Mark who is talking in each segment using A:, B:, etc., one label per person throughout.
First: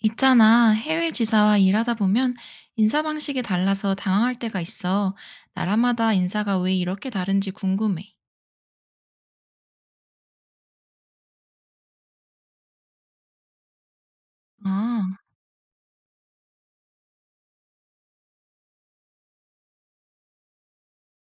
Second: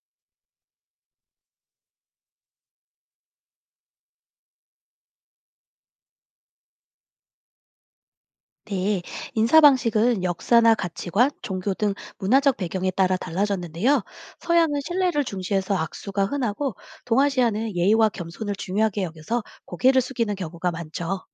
A: 있잖아, 해외 지사와 일하다 보면 인사 방식이 달라서 당황할 때가 있어. 나라마다 인사가 왜 이렇게 다른지 궁금해.
B: 네, 인사 방식은 역사나 가치관, 종교 등 문화적 배경에 따라 달라졌는데요. 서양은
A: 아,
B: 신뢰를 중시해서 악수가 흔하고, 동아시아는 예의와 겸손을 중요하게 여겨서 고개를 숙이는 경우가 많죠.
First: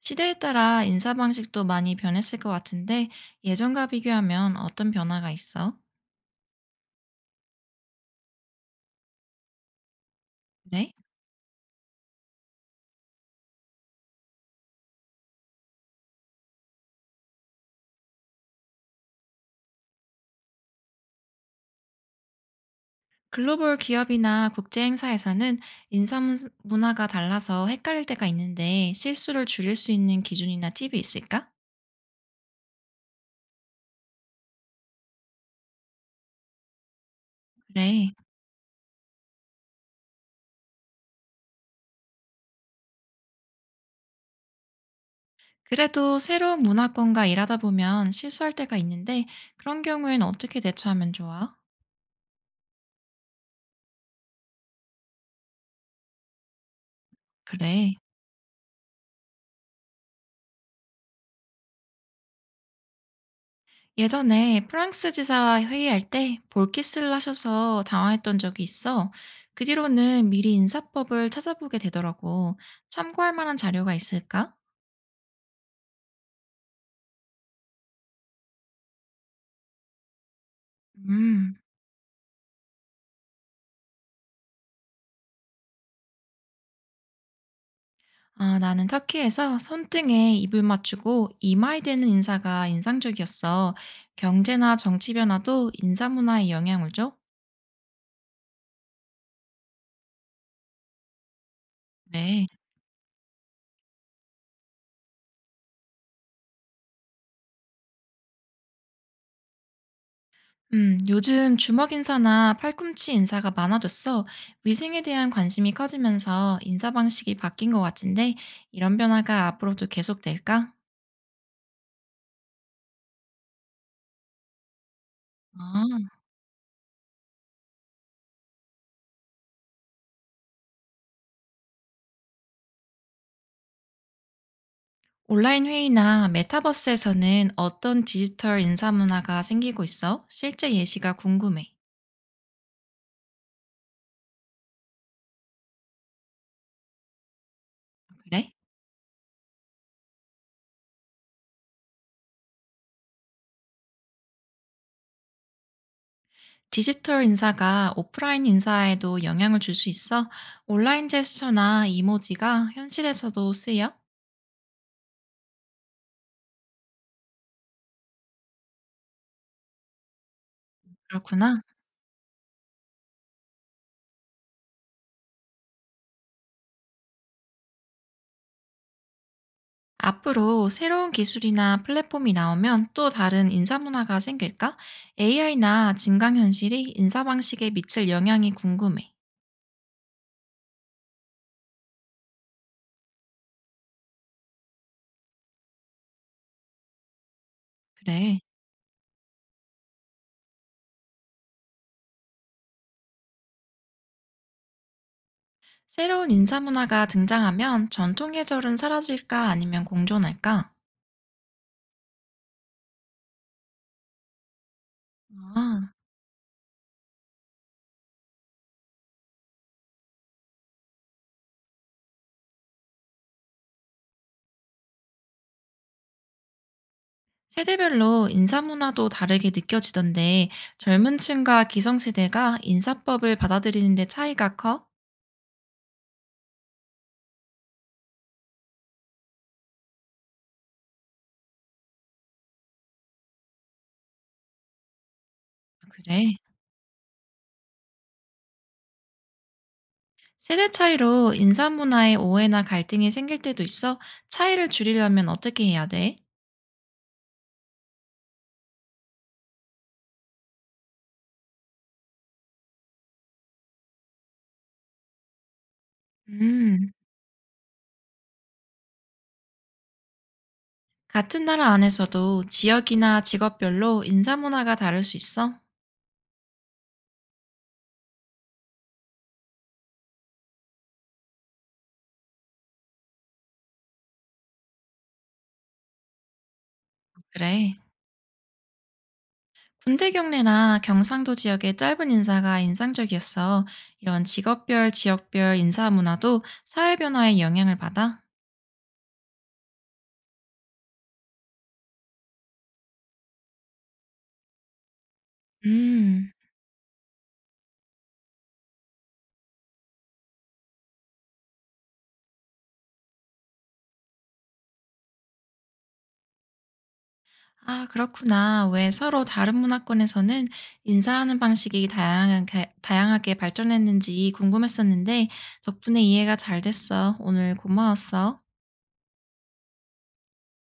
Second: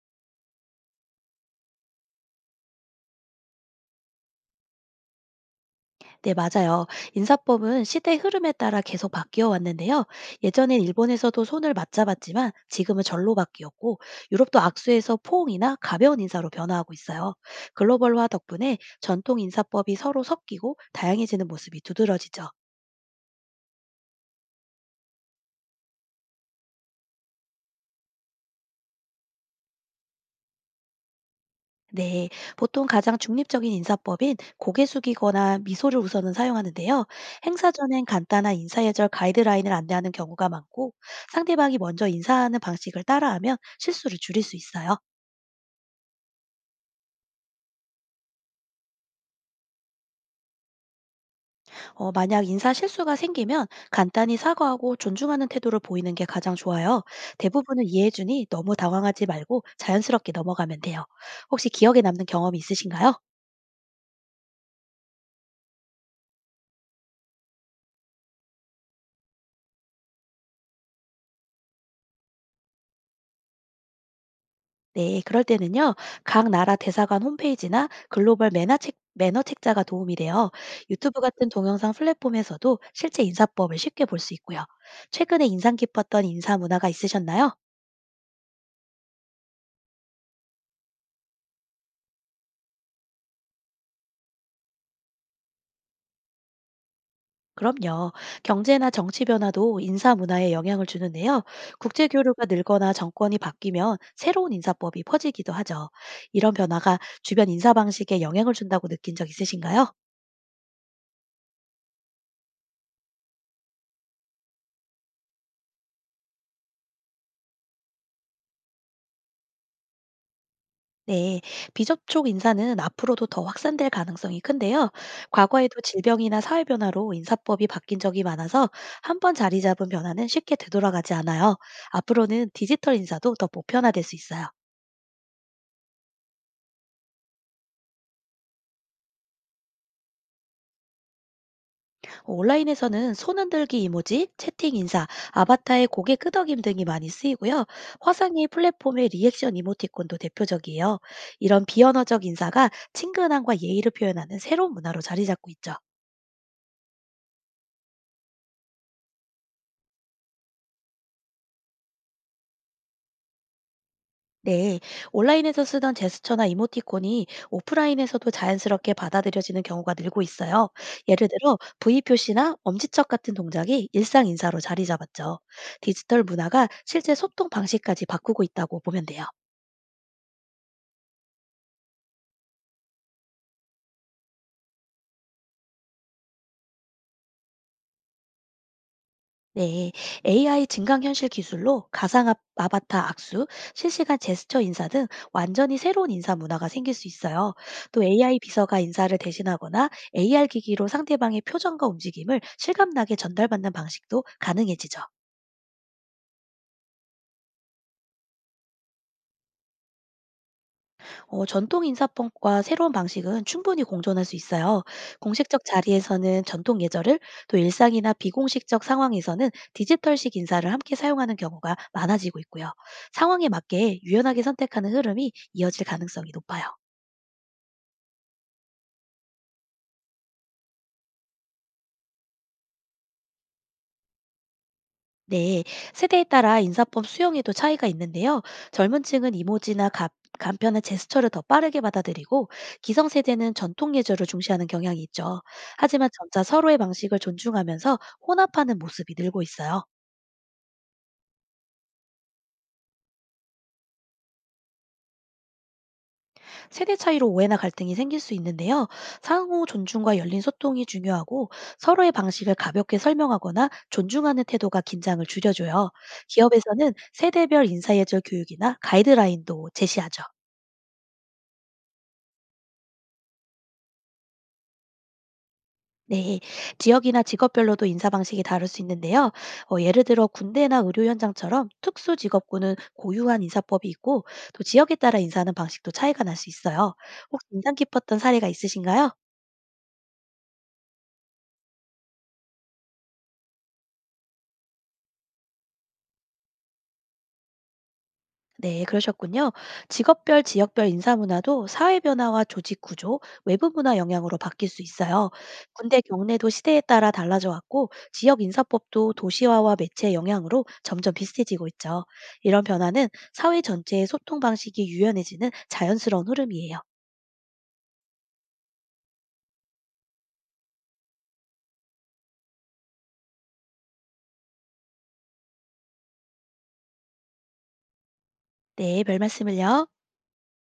A: 시대에 따라 인사 방식도 많이 변했을 것 같은데 예전과 비교하면 어떤 변화가 있어?
B: 네, 맞아요. 인사법은 시대 흐름에 따라 계속 바뀌어 왔는데요. 예전엔
A: 그래?
B: 일본에서도 손을 맞잡았지만 지금은 절로 바뀌었고, 유럽도 악수에서 포옹이나 가벼운 인사로 변화하고 있어요. 글로벌화 덕분에 전통 인사법이 서로 섞이고 다양해지는 모습이 두드러지죠.
A: 글로벌 기업이나 국제 행사에서는 인사 문- 문화가 달라서 헷갈릴 때가 있는데 실수를 줄일 수 있는 기준이나 팁이 있을까?
B: 네, 보통 가장 중립적인 인사법인 고개 숙이거나 미소를 우선은 사용하는데요. 행사 전엔
A: 그래.
B: 간단한 인사예절 가이드라인을 안내하는 경우가 많고, 상대방이 먼저 인사하는 방식을 따라하면 실수를 줄일 수 있어요.
A: 그래도 새로운 문화권과 일하다 보면 실수할 때가 있는데 그런 경우에는 어떻게 대처하면 좋아?
B: 만약 인사 실수가 생기면 간단히 사과하고 존중하는 태도를 보이는 게 가장 좋아요. 대부분은
A: 그래.
B: 이해해주니 너무 당황하지 말고 자연스럽게 넘어가면 돼요. 혹시 기억에 남는 경험이 있으신가요?
A: 예전에 프랑스 지사와 회의할 때 볼키스를 하셔서 당황했던 적이 있어. 그 뒤로는 미리 인사법을 찾아보게 되더라고. 참고할 만한 자료가 있을까?
B: 네, 그럴 때는요, 각 나라 대사관 홈페이지나 글로벌 매너 책, 매너 책자가 도움이 돼요. 유튜브 같은
A: 음.
B: 동영상 플랫폼에서도 실제 인사법을 쉽게 볼 수 있고요. 최근에 인상 깊었던 인사 문화가 있으셨나요?
A: 아, 나는 터키에서 손등에 입을 맞추고 이마에 대는 인사가 인상적이었어. 경제나 정치 변화도 인사 문화에 영향을 줘?
B: 그럼요. 경제나 정치 변화도 인사 문화에 영향을 주는데요. 국제 교류가
A: 그래.
B: 늘거나 정권이 바뀌면 새로운 인사법이 퍼지기도 하죠. 이런 변화가 주변 인사 방식에 영향을 준다고 느낀 적 있으신가요?
A: 요즘 주먹 인사나 팔꿈치 인사가 많아져서 위생에 대한 관심이 커지면서 인사 방식이 바뀐 것 같은데 이런 변화가 앞으로도 계속될까?
B: 네, 비접촉 인사는 앞으로도 더 확산될 가능성이 큰데요.
A: 아,
B: 과거에도 질병이나 사회 변화로 인사법이 바뀐 적이 많아서 한 번 자리 잡은 변화는 쉽게 되돌아가지 않아요. 앞으로는 디지털 인사도 더 보편화될 수 있어요.
A: 온라인 회의나 메타버스에서는 어떤 디지털 인사 문화가 생기고 있어? 실제 예시가 궁금해.
B: 온라인에서는 손 흔들기 이모지, 채팅 인사, 아바타의 고개 끄덕임 등이 많이 쓰이고요.
A: 아,
B: 화상의
A: 그래?
B: 플랫폼의 리액션 이모티콘도 대표적이에요. 이런 비언어적 인사가 친근함과 예의를 표현하는 새로운 문화로 자리 잡고 있죠.
A: 디지털 인사가 오프라인 인사에도 영향을 줄 수 있어? 온라인 제스처나 이모지가 현실에서도 쓰여?
B: 네, 온라인에서 쓰던 제스처나 이모티콘이 오프라인에서도 자연스럽게 받아들여지는 경우가 늘고 있어요. 예를 들어,
A: 그렇구나.
B: V 표시나 엄지척 같은 동작이 일상 인사로 자리 잡았죠. 디지털 문화가 실제 소통 방식까지 바꾸고 있다고 보면 돼요.
A: 앞으로 새로운 기술이나 플랫폼이 나오면 또 다른 인사 문화가 생길까? AI나 증강현실이 인사 방식에 미칠 영향이 궁금해.
B: 네, AI 증강현실 기술로 가상 아바타 악수, 실시간 제스처 인사 등 완전히 새로운 인사 문화가 생길 수 있어요. 또 AI
A: 그래.
B: 비서가 인사를 대신하거나 AR 기기로 상대방의 표정과 움직임을 실감나게 전달받는 방식도 가능해지죠.
A: 새로운 인사 문화가 등장하면 전통 예절은 사라질까 아니면 공존할까?
B: 전통 인사법과 새로운 방식은 충분히 공존할 수 있어요. 공식적
A: 아,
B: 자리에서는 전통 예절을, 또 일상이나 비공식적 상황에서는 디지털식 인사를 함께 사용하는 경우가 많아지고 있고요. 상황에 맞게 유연하게 선택하는 흐름이 이어질 가능성이 높아요.
A: 세대별로 인사 문화도 다르게 느껴지던데 젊은 층과 기성세대가 인사법을 받아들이는 데 차이가 커?
B: 네, 세대에 따라 인사법 수용에도 차이가 있는데요. 젊은 층은 이모지나 간편한 제스처를 더 빠르게 받아들이고 기성세대는 전통 예절을 중시하는 경향이 있죠. 하지만
A: 그래.
B: 점차 서로의 방식을 존중하면서 혼합하는 모습이 늘고 있어요.
A: 세대 차이로 인사 문화에 오해나 갈등이 생길 때도 있어 차이를 줄이려면 어떻게 해야 돼?
B: 세대 차이로 오해나 갈등이 생길 수 있는데요. 상호 존중과 열린 소통이 중요하고 서로의 방식을 가볍게 설명하거나 존중하는 태도가 긴장을 줄여줘요.
A: 음,
B: 기업에서는 세대별 인사예절 교육이나 가이드라인도 제시하죠.
A: 같은 나라 안에서도 지역이나 직업별로 인사 문화가 다를 수 있어?
B: 네, 지역이나 직업별로도 인사 방식이 다를 수 있는데요. 예를 들어 군대나 의료 현장처럼 특수 직업군은 고유한 인사법이 있고 또 지역에 따라 인사하는 방식도 차이가 날 수 있어요. 혹시
A: 그래.
B: 인상 깊었던 사례가 있으신가요?
A: 군대 경례나 경상도 지역의 짧은 인사가 인상적이었어. 이런 직업별, 지역별 인사 문화도 사회 변화에 영향을 받아?
B: 네, 그러셨군요. 직업별, 지역별 인사 문화도 사회 변화와 조직 구조, 외부 문화 영향으로 바뀔 수 있어요. 군대
A: 음.
B: 경례도 시대에 따라 달라져 왔고, 지역 인사법도 도시화와 매체 영향으로 점점 비슷해지고 있죠. 이런 변화는 사회 전체의 소통 방식이 유연해지는 자연스러운 흐름이에요.
A: 아, 그렇구나. 왜 서로 다른 문화권에서는 인사하는 방식이 다양하게, 다양하게 발전했는지 궁금했었는데, 덕분에 이해가 잘 됐어. 오늘 고마웠어.
B: 네, 별 말씀을요.